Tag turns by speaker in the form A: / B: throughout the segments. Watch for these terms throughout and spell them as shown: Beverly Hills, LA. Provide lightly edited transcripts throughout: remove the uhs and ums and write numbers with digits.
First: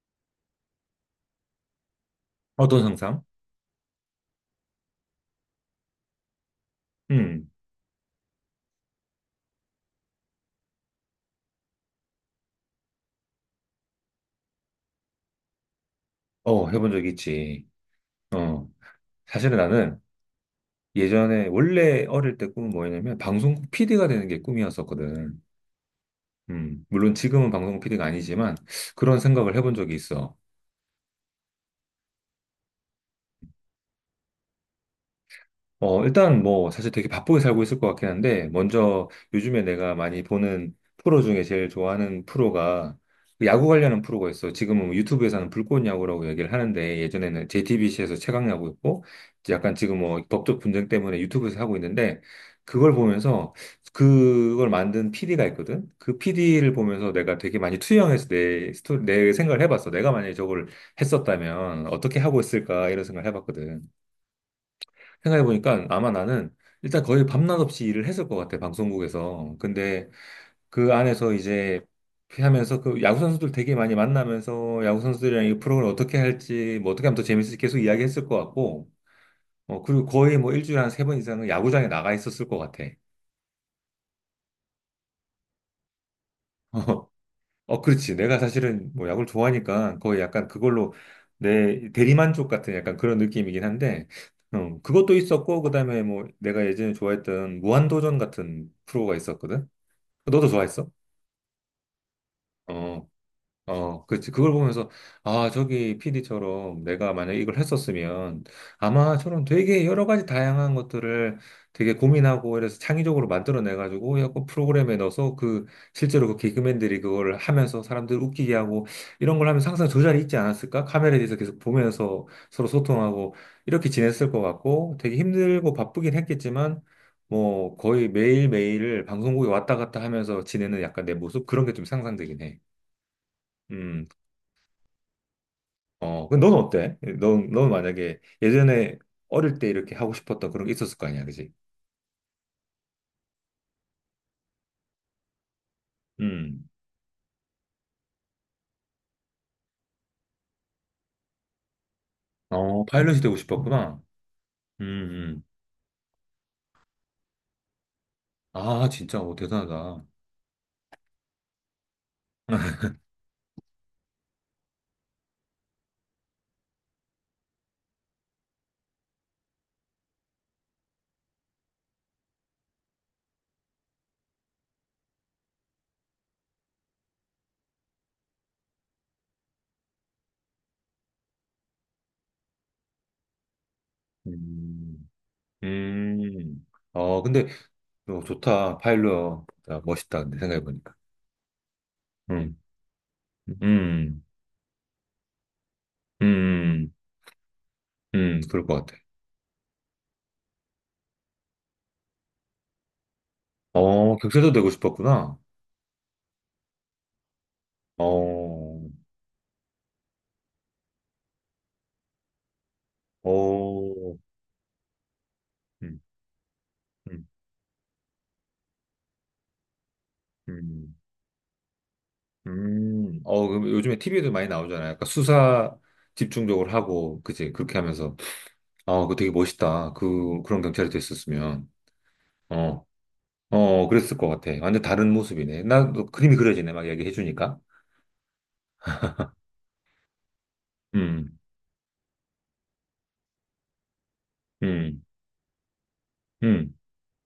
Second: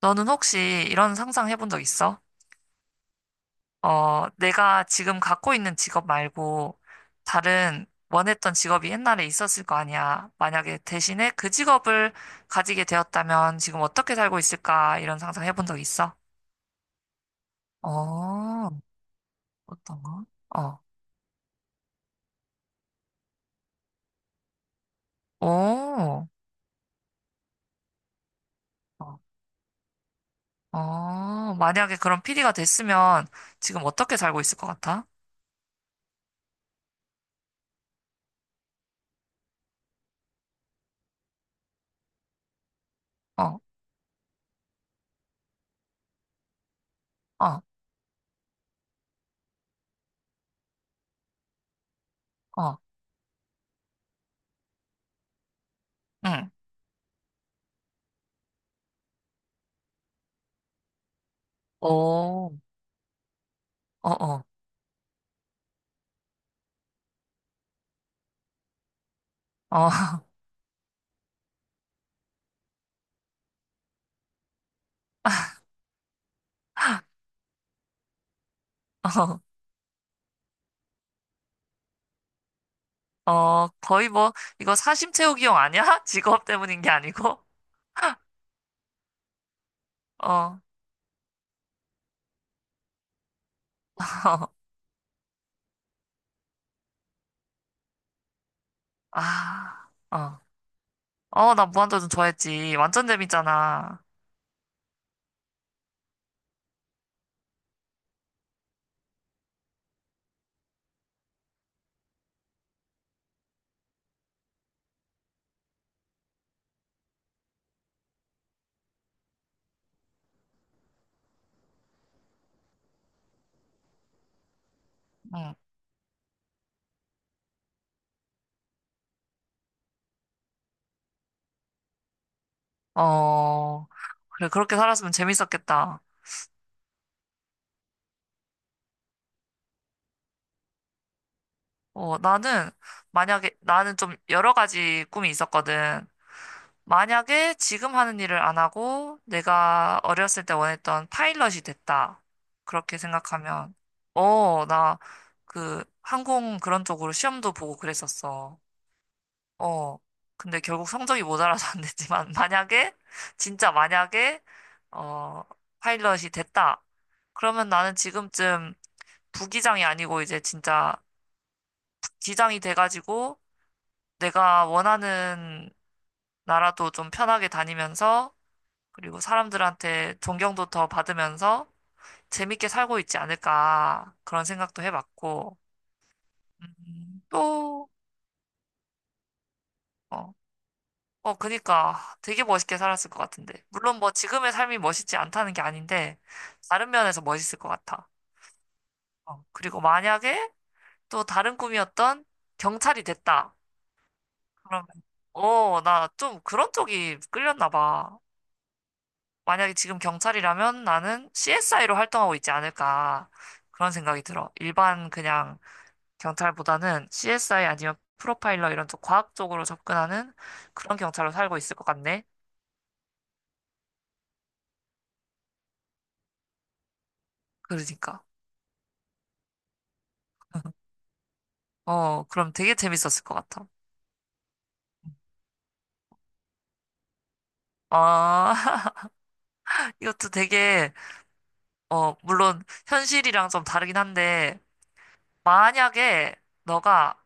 A: 너는 혹시 이런 상상 해본 적 있어?
B: 어떤 상상?
A: 어, 내가 지금 갖고 있는 직업 말고
B: 음,
A: 다른 원했던 직업이 옛날에 있었을 거 아니야. 만약에 대신에 그 직업을 가지게 되었다면 지금 어떻게 살고 있을까? 이런 상상 해본 적 있어?
B: 해본 적 있지.
A: 어,
B: 어, 사실은 나는
A: 어떤 거? 어,
B: 예전에 원래 어릴 때 꿈은 뭐였냐면 방송국 PD가 되는 게 꿈이었었거든.
A: 오,
B: 물론 지금은 방송국 PD가 아니지만 그런
A: 어,
B: 생각을 해본 적이 있어.
A: 어, 만약에 그런 PD가 됐으면 지금 어떻게 살고 있을 것 같아?
B: 일단 뭐 사실 되게 바쁘게 살고 있을 것 같긴 한데 먼저 요즘에 내가 많이 보는 프로 중에 제일 좋아하는 프로가 그
A: 어,
B: 야구 관련한 프로가 있어. 지금은 뭐 유튜브에서는 불꽃 야구라고 얘기를 하는데 예전에는
A: 어,
B: JTBC에서 최강 야구였고 이제 약간 지금 뭐 법적 분쟁 때문에 유튜브에서 하고 있는데
A: 어,
B: 그걸 보면서 그걸 만든 PD가 있거든. 그
A: 응.
B: PD를 보면서 내가 되게 많이 투영해서 내 스토리, 내 생각을 해봤어. 내가 만약에 저걸 했었다면 어떻게 하고
A: 오,
B: 있을까 이런 생각을 해봤거든.
A: 어, 어,
B: 생각해보니까 아마 나는 일단 거의 밤낮 없이 일을 했을 것 같아, 방송국에서.
A: 어,
B: 근데 그 안에서 이제 하면서 그 야구 선수들 되게 많이 만나면서 야구 선수들이랑 이 프로그램 어떻게 할지 뭐 어떻게 하면 더 재밌을지 계속 이야기했을 것 같고
A: 어.
B: 그리고 거의 뭐 일주일에 한 세 번 이상은 야구장에 나가 있었을 것 같아.
A: 어, 거의 뭐, 이거 사심 채우기용 아니야? 직업 때문인 게 아니고?
B: 어, 그렇지. 내가 사실은 뭐 야구를 좋아하니까 거의 약간
A: 어,
B: 그걸로 내 대리만족 같은 약간 그런 느낌이긴 한데, 그것도 있었고, 그 다음에 뭐 내가 예전에 좋아했던 무한도전 같은 프로가 있었거든?
A: 아, 어.
B: 너도 좋아했어?
A: 어, 나 무한도전 좋아했지.
B: 어,
A: 완전 재밌잖아.
B: 어, 그치. 그걸 보면서, 아, 저기 PD처럼 내가 만약에 이걸 했었으면 아마 저런 되게 여러 가지 다양한 것들을 되게 고민하고 이래서 창의적으로 만들어내가지고 약간 프로그램에 넣어서 그 실제로 그 개그맨들이 그걸 하면서 사람들 웃기게 하고 이런 걸 하면서 항상 저 자리에 있지 않았을까? 카메라에 대해서 계속 보면서 서로 소통하고 이렇게 지냈을 것 같고 되게
A: 응.
B: 힘들고 바쁘긴 했겠지만 뭐 거의 매일매일을 방송국에 왔다 갔다 하면서 지내는 약간 내 모습 그런 게 좀 상상되긴 해.
A: 어,
B: 음.
A: 그래, 그렇게 살았으면 재밌었겠다.
B: 근데 넌 어때? 넌 만약에 예전에 어릴 때 이렇게 하고 싶었던 그런 게 있었을 거 아니야, 그지?
A: 어, 나는, 만약에, 나는 좀 여러 가지 꿈이 있었거든.
B: 음.
A: 만약에 지금 하는 일을 안 하고 내가 어렸을 때 원했던 파일럿이 됐다.
B: 어,
A: 그렇게
B: 파일럿이 되고
A: 생각하면,
B: 싶었구나.
A: 어,
B: 음,
A: 나
B: 음.
A: 그 항공 그런 쪽으로 시험도 보고 그랬었어.
B: 아, 진짜, 어,
A: 어,
B: 대단하다.
A: 근데 결국 성적이 모자라서 안 됐지만, 만약에, 진짜 만약에, 어, 파일럿이 됐다. 그러면 나는 지금쯤 부기장이 아니고 이제 진짜 기장이 돼가지고 내가 원하는 나라도 좀 편하게 다니면서, 그리고 사람들한테 존경도 더 받으면서 재밌게 살고 있지 않을까. 그런 생각도
B: 음,
A: 해봤고,
B: 음. 어, 근데,
A: 또,
B: 어, 좋다. 파일럿. 야, 멋있다.
A: 어,
B: 근데 생각해보니까.
A: 어, 그니까 되게
B: 음,
A: 멋있게 살았을 것 같은데. 물론 뭐
B: 음,
A: 지금의 삶이 멋있지 않다는 게 아닌데, 다른
B: 음,
A: 면에서 멋있을 것 같아.
B: 그럴 것 같아.
A: 어, 그리고 만약에 또 다른 꿈이었던 경찰이 됐다.
B: 어, 격세도 되고
A: 그러면,
B: 싶었구나.
A: 어, 나 좀 그런 쪽이 끌렸나 봐.
B: 어,
A: 만약에 지금 경찰이라면 나는 CSI로 활동하고 있지 않을까. 그런
B: 어,
A: 생각이 들어. 일반 그냥
B: 음,
A: 경찰보다는
B: 음,
A: CSI 아니면 프로파일러 이런 쪽 과학 쪽으로 접근하는
B: 음.
A: 그런 경찰로 살고 있을 것 같네.
B: 그럼 요즘에 TV에도 많이 나오잖아요. 약간 수사 집중적으로 하고, 그치? 그렇게 하면서.
A: 그러니까.
B: 아, 그거 되게 멋있다. 그런 경찰이 됐었으면.
A: 어, 그럼 되게
B: 어,
A: 재밌었을 것 같아.
B: 어, 그랬을 것 같아. 완전 다른 모습이네. 나도 그림이 그려지네. 막 얘기해주니까.
A: 아, 이것도 되게,
B: 음,
A: 어, 물론 현실이랑 좀 다르긴 한데,
B: 음,
A: 만약에
B: 음.
A: 너가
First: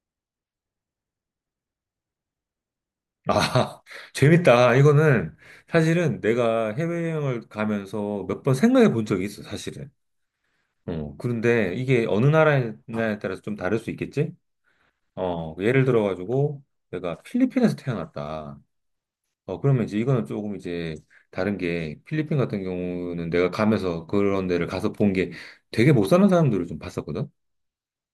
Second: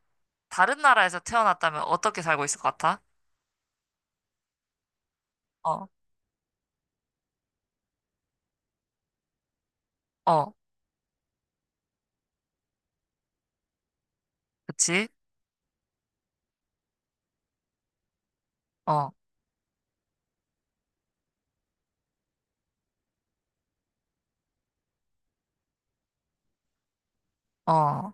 A: 다른 나라에서 태어났다면 어떻게 살고 있을 것 같아?
B: 아, 재밌다. 이거는
A: 어,
B: 사실은 내가 해외여행을 가면서 몇 번 생각해 본 적이 있어, 사실은.
A: 어,
B: 그런데 이게 어느 나라에 따라서 좀 다를 수 있겠지?
A: 그치?
B: 예를 들어가지고, 내가 필리핀에서 태어났다.
A: 어,
B: 그러면 이제 이거는 조금 이제 다른 게 필리핀 같은 경우는 내가 가면서 그런 데를 가서 본 게 되게 못 사는 사람들을 좀 봤었거든?
A: 어,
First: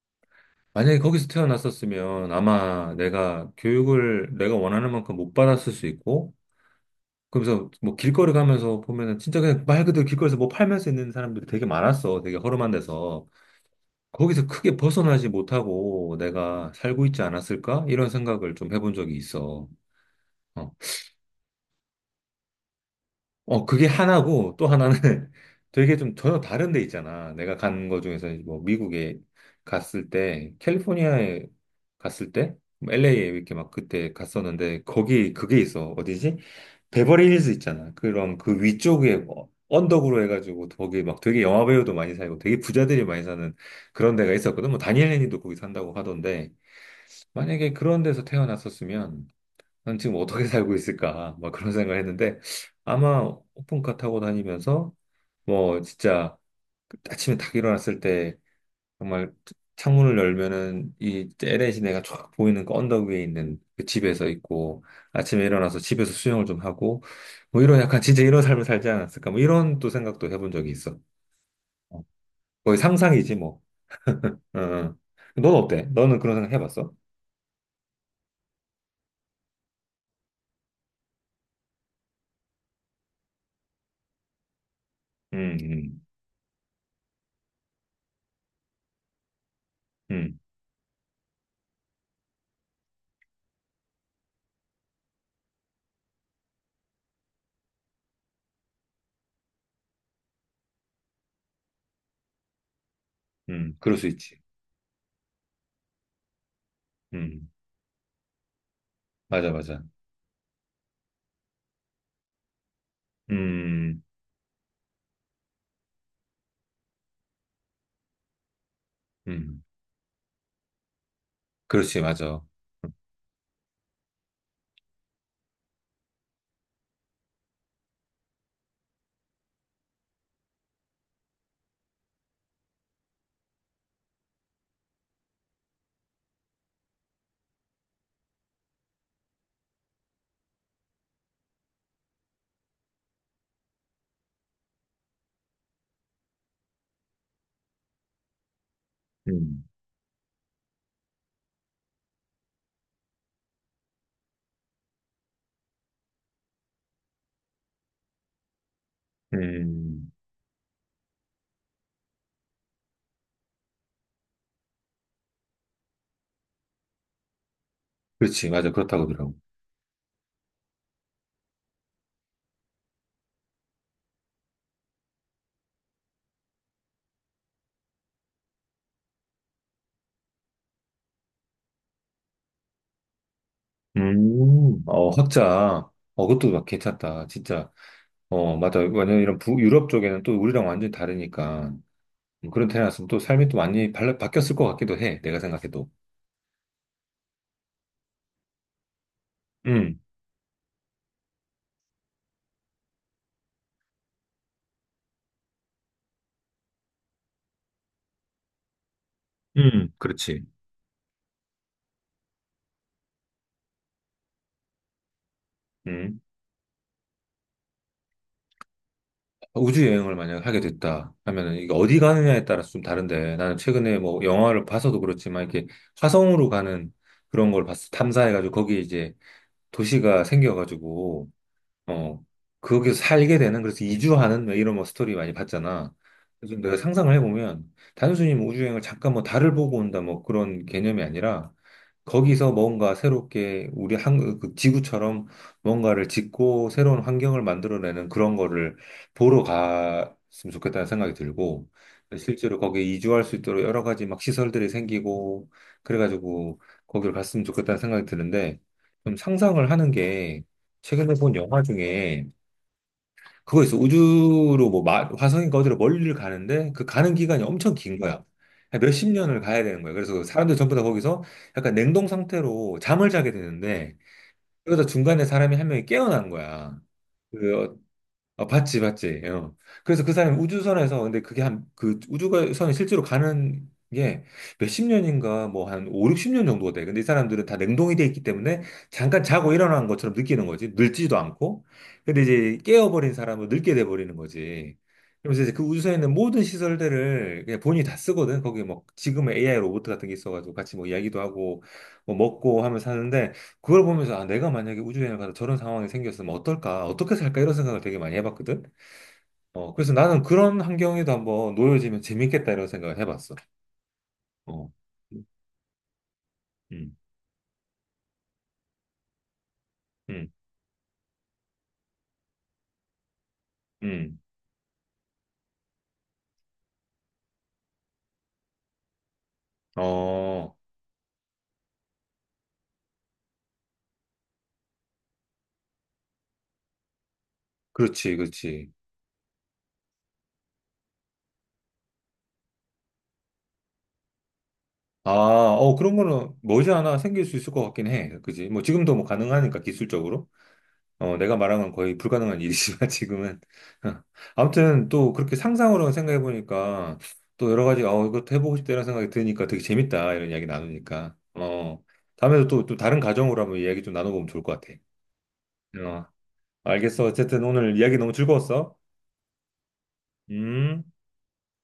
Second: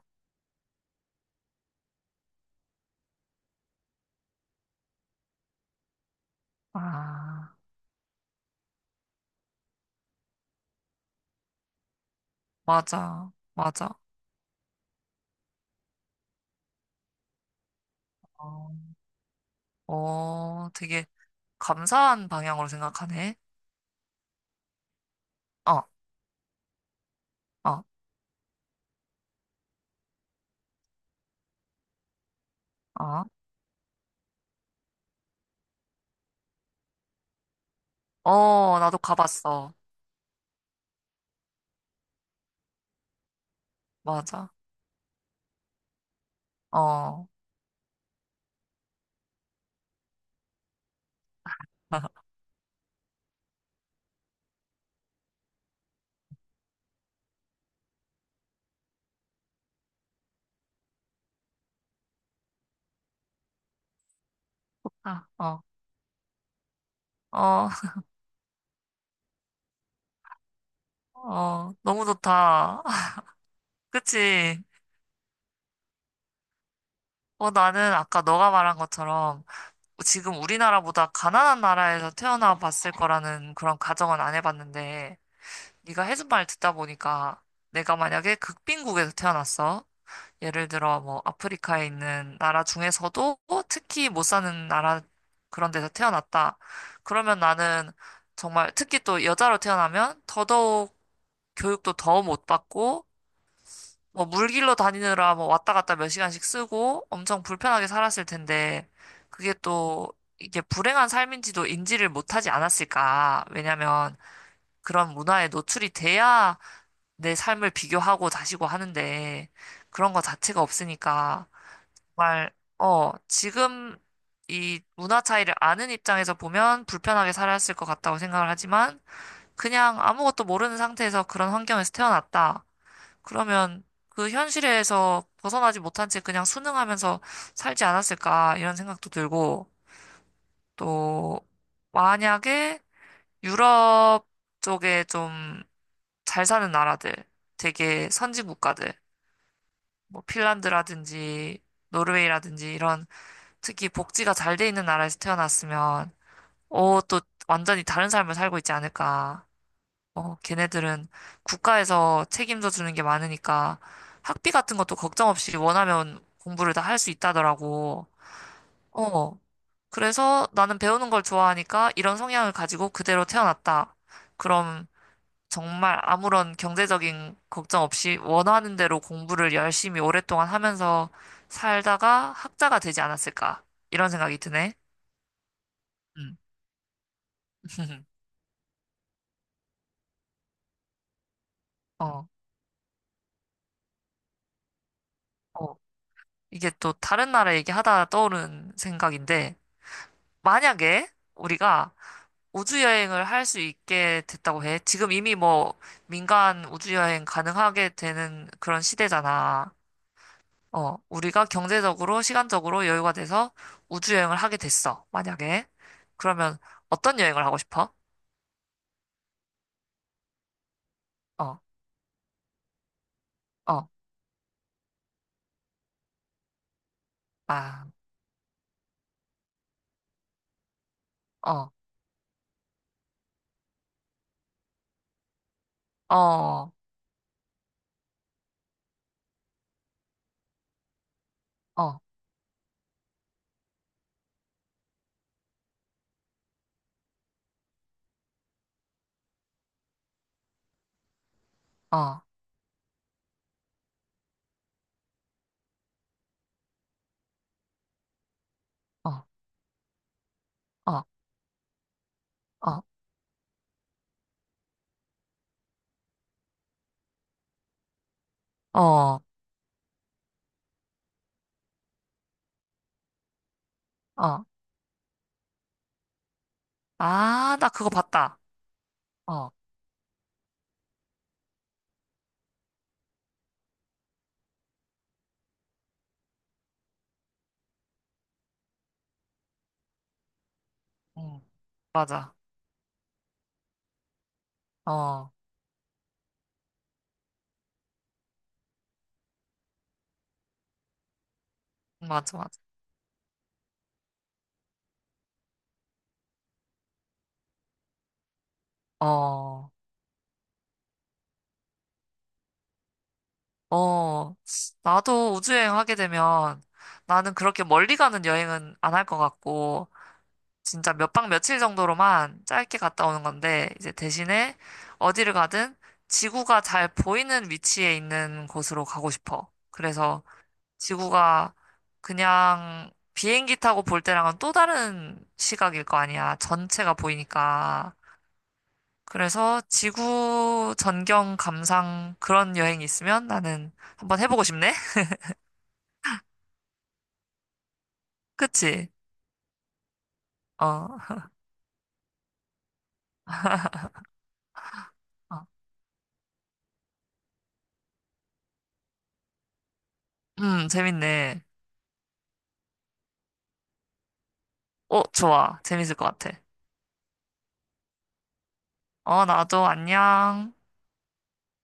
B: 만약에 거기서 태어났었으면 아마 내가 교육을 내가 원하는 만큼 못 받았을 수 있고,
A: 아,
B: 그러면서 뭐 길거리 가면서 보면은 진짜 그냥 말 그대로 길거리에서 뭐 팔면서 있는 사람들이 되게 많았어. 되게 허름한 데서.
A: 맞아, 맞아.
B: 거기서 크게 벗어나지 못하고 내가 살고 있지 않았을까? 이런 생각을 좀
A: 어,
B: 해본 적이 있어.
A: 어,
B: 어.
A: 되게 감사한 방향으로 생각하네.
B: 그게 하나고 또 하나는
A: 어,
B: 되게 좀 전혀 다른 데 있잖아. 내가
A: 어,
B: 간 거 중에서 이제 뭐 미국에 갔을 때, 캘리포니아에 갔을 때,
A: 어.
B: LA에 이렇게 막 그때 갔었는데, 거기 그게 있어. 어디지? 베버리힐즈 있잖아. 그럼 그
A: 어, 나도
B: 위쪽에 뭐
A: 가봤어.
B: 언덕으로 해가지고 거기 막 되게 영화 배우도 많이 살고 되게 부자들이 많이 사는 그런 데가
A: 맞아.
B: 있었거든. 뭐 다니엘 레니도 거기 산다고 하던데,
A: 어,
B: 만약에 그런 데서 태어났었으면 난 지금 어떻게 살고 있을까? 막 그런 생각을 했는데 아마 오픈카 타고 다니면서 뭐 진짜 아침에 딱 일어났을 때 정말 창문을 열면은 이 LA 시내가 쫙 보이는 그 언덕 위에 있는 그 집에서 있고
A: 아,
B: 아침에
A: 어,
B: 일어나서 집에서 수영을 좀 하고 뭐
A: 어,
B: 이런 약간 진짜 이런 삶을 살지 않았을까? 뭐 이런 또 생각도 해본 적이 있어.
A: 어,
B: 어,
A: 너무
B: 거의
A: 좋다.
B: 상상이지 뭐.
A: 그치?
B: 응. 응. 넌 어때? 너는 그런 생각 해봤어?
A: 어, 나는 아까 너가 말한 것처럼 지금 우리나라보다 가난한 나라에서 태어나 봤을 거라는 그런 가정은 안 해봤는데,
B: 음, 음,
A: 네가 해준 말 듣다 보니까 내가 만약에 극빈국에서 태어났어.
B: 음,
A: 예를 들어 뭐 아프리카에 있는 나라 중에서도 특히 못 사는 나라 그런 데서 태어났다. 그러면 나는 정말 특히 또 여자로 태어나면 더더욱 교육도 더 못 받고
B: 그럴 수
A: 뭐
B: 있지.
A: 물길로 다니느라 뭐 왔다 갔다 몇 시간씩 쓰고 엄청
B: 음,
A: 불편하게 살았을 텐데
B: 맞아,
A: 그게
B: 맞아.
A: 또 이게 불행한 삶인지도 인지를 못하지 않았을까?
B: 음.
A: 왜냐면 그런 문화에 노출이 돼야 내 삶을 비교하고 다시고 하는데
B: 음,
A: 그런 거 자체가 없으니까
B: 그렇지, 맞아.
A: 정말 어 지금 이 문화 차이를 아는 입장에서 보면 불편하게 살았을 것 같다고 생각을 하지만 그냥 아무것도 모르는 상태에서 그런 환경에서 태어났다. 그러면 그 현실에서 벗어나지 못한 채 그냥 순응하면서 살지 않았을까 이런 생각도 들고 또 만약에 유럽 쪽에 좀 잘 사는 나라들 되게 선진 국가들
B: 음,
A: 뭐 핀란드라든지 노르웨이라든지 이런 특히 복지가 잘 돼 있는 나라에서 태어났으면 어 또 완전히 다른 삶을 살고 있지 않을까
B: 음,
A: 어, 걔네들은 국가에서 책임져 주는 게 많으니까 학비 같은 것도 걱정 없이 원하면 공부를 다 할 수 있다더라고.
B: 그렇지, 맞아. 그렇다고 하더라고.
A: 어. 그래서 나는 배우는 걸 좋아하니까 이런 성향을 가지고 그대로 태어났다. 그럼 정말 아무런 경제적인 걱정 없이 원하는 대로 공부를 열심히 오랫동안 하면서 살다가 학자가 되지 않았을까. 이런 생각이 드네.
B: 헛자.
A: 음.
B: 그것도 막 괜찮다. 진짜. 어, 맞아. 완전 이런 유럽 쪽에는 또 우리랑 완전히 다르니까.
A: 어,
B: 그런 태어났으면 또 삶이 또 많이 바뀌었을 것 같기도 해. 내가
A: 어.
B: 생각해도.
A: 이게 또 다른 나라 얘기하다 떠오른 생각인데,
B: 음,
A: 만약에 우리가 우주 여행을 할 수 있게 됐다고 해. 지금 이미 뭐 민간 우주 여행 가능하게 되는 그런 시대잖아.
B: 그렇지.
A: 어, 우리가 경제적으로, 시간적으로 여유가 돼서 우주 여행을 하게 됐어. 만약에.
B: 음.
A: 그러면 어떤 여행을 하고 싶어?
B: 우주 여행을 만약 하게 됐다 하면은
A: 어,
B: 이게 어디 가느냐에 따라서 좀 다른데 나는
A: 어,
B: 최근에 뭐 영화를 봐서도 그렇지만 이렇게 화성으로 가는 그런 걸
A: 아,
B: 봤어. 탐사해가지고 거기 이제 도시가 생겨가지고,
A: 어,
B: 어, 거기서 살게 되는, 그래서 이주하는 뭐 이런 뭐 스토리 많이 봤잖아.
A: 어,
B: 그래서
A: 어,
B: 내가 상상을 해보면, 단순히 뭐 우주여행을 잠깐 뭐 달을 보고 온다 뭐 그런 개념이 아니라,
A: 어,
B: 거기서 뭔가 새롭게 우리 그 지구처럼 뭔가를 짓고 새로운 환경을 만들어내는 그런 거를 보러 갔으면 좋겠다는 생각이 들고,
A: 어,
B: 실제로 거기에 이주할 수 있도록 여러 가지 막 시설들이 생기고, 그래가지고 거기를 갔으면 좋겠다는 생각이 드는데, 좀 상상을 하는 게,
A: 어,
B: 최근에 본 영화 중에
A: 어,
B: 그거 있어. 우주로 뭐 화성인가 어디로 멀리를 가는데 그 가는 기간이 엄청 긴 거야. 한 몇십
A: 어,
B: 년을 가야 되는 거야. 그래서 사람들 전부 다 거기서 약간 냉동 상태로 잠을 자게 되는데
A: 어.
B: 그러다 중간에 사람이 한 명이 깨어난 거야.
A: 아, 나
B: 그
A: 그거 봤다.
B: 아, 봤지, 봤지.
A: 어,
B: 어. 그래서 그 사람이 우주선에서, 근데 그게 그 우주선이 실제로 가는 게 몇 십 년인가, 뭐 한 5, 60년 정도가 돼. 근데 이 사람들은 다 냉동이 돼 있기 때문에 잠깐 자고 일어난 것처럼 느끼는 거지. 늙지도
A: 응,
B: 않고. 근데
A: 맞아.
B: 이제 깨어버린 사람은 늙게 돼버리는 거지.
A: 어,
B: 그러면서 이제 그 우주선에 있는 모든 시설들을 그냥 본인이 다 쓰거든. 거기 뭐 지금의 AI 로봇 같은 게 있어가지고 같이 뭐 이야기도 하고, 뭐
A: 맞아, 맞아.
B: 먹고 하면서 사는데 그걸 보면서 아 내가 만약에 우주여행을 가서 저런 상황이 생겼으면 어떨까 어떻게 살까 이런 생각을 되게 많이 해봤거든
A: 어.
B: 그래서 나는 그런 환경에도 한번 놓여지면 재밌겠다 이런 생각을 해봤어
A: 어,
B: 어
A: 나도 우주여행 하게 되면
B: 음,
A: 나는 그렇게 멀리 가는 여행은 안 할 것 같고,
B: 음,
A: 진짜 몇 박 며칠 정도로만 짧게 갔다 오는 건데, 이제
B: 음.
A: 대신에 어디를 가든 지구가 잘 보이는 위치에 있는 곳으로 가고 싶어. 그래서
B: 어,
A: 지구가 그냥 비행기 타고 볼 때랑은 또 다른 시각일 거 아니야. 전체가 보이니까.
B: 그렇지, 그렇지.
A: 그래서 지구 전경 감상 그런 여행이 있으면 나는 한번 해보고 싶네.
B: 아, 그런 거는 머지않아 생길 수 있을 것 같긴 해. 그지? 뭐,
A: 그치?
B: 지금도 뭐 가능하니까, 기술적으로.
A: 어, 어.
B: 내가 말한 건 거의 불가능한 일이지만 지금은 아무튼 또 그렇게 상상으로 생각해 보니까 또 여러 가지 어 이것도 해보고 싶다라는 생각이 드니까 되게 재밌다 이런 이야기 나누니까
A: 재밌네.
B: 어 다음에도 또, 또 다른 가정으로 한번 이야기 좀 나눠보면 좋을 것 같아.
A: 어, 좋아. 재밌을
B: 어
A: 것 같아.
B: 알겠어 어쨌든 오늘 이야기 너무 즐거웠어.
A: 어, 나도 안녕.
B: 음.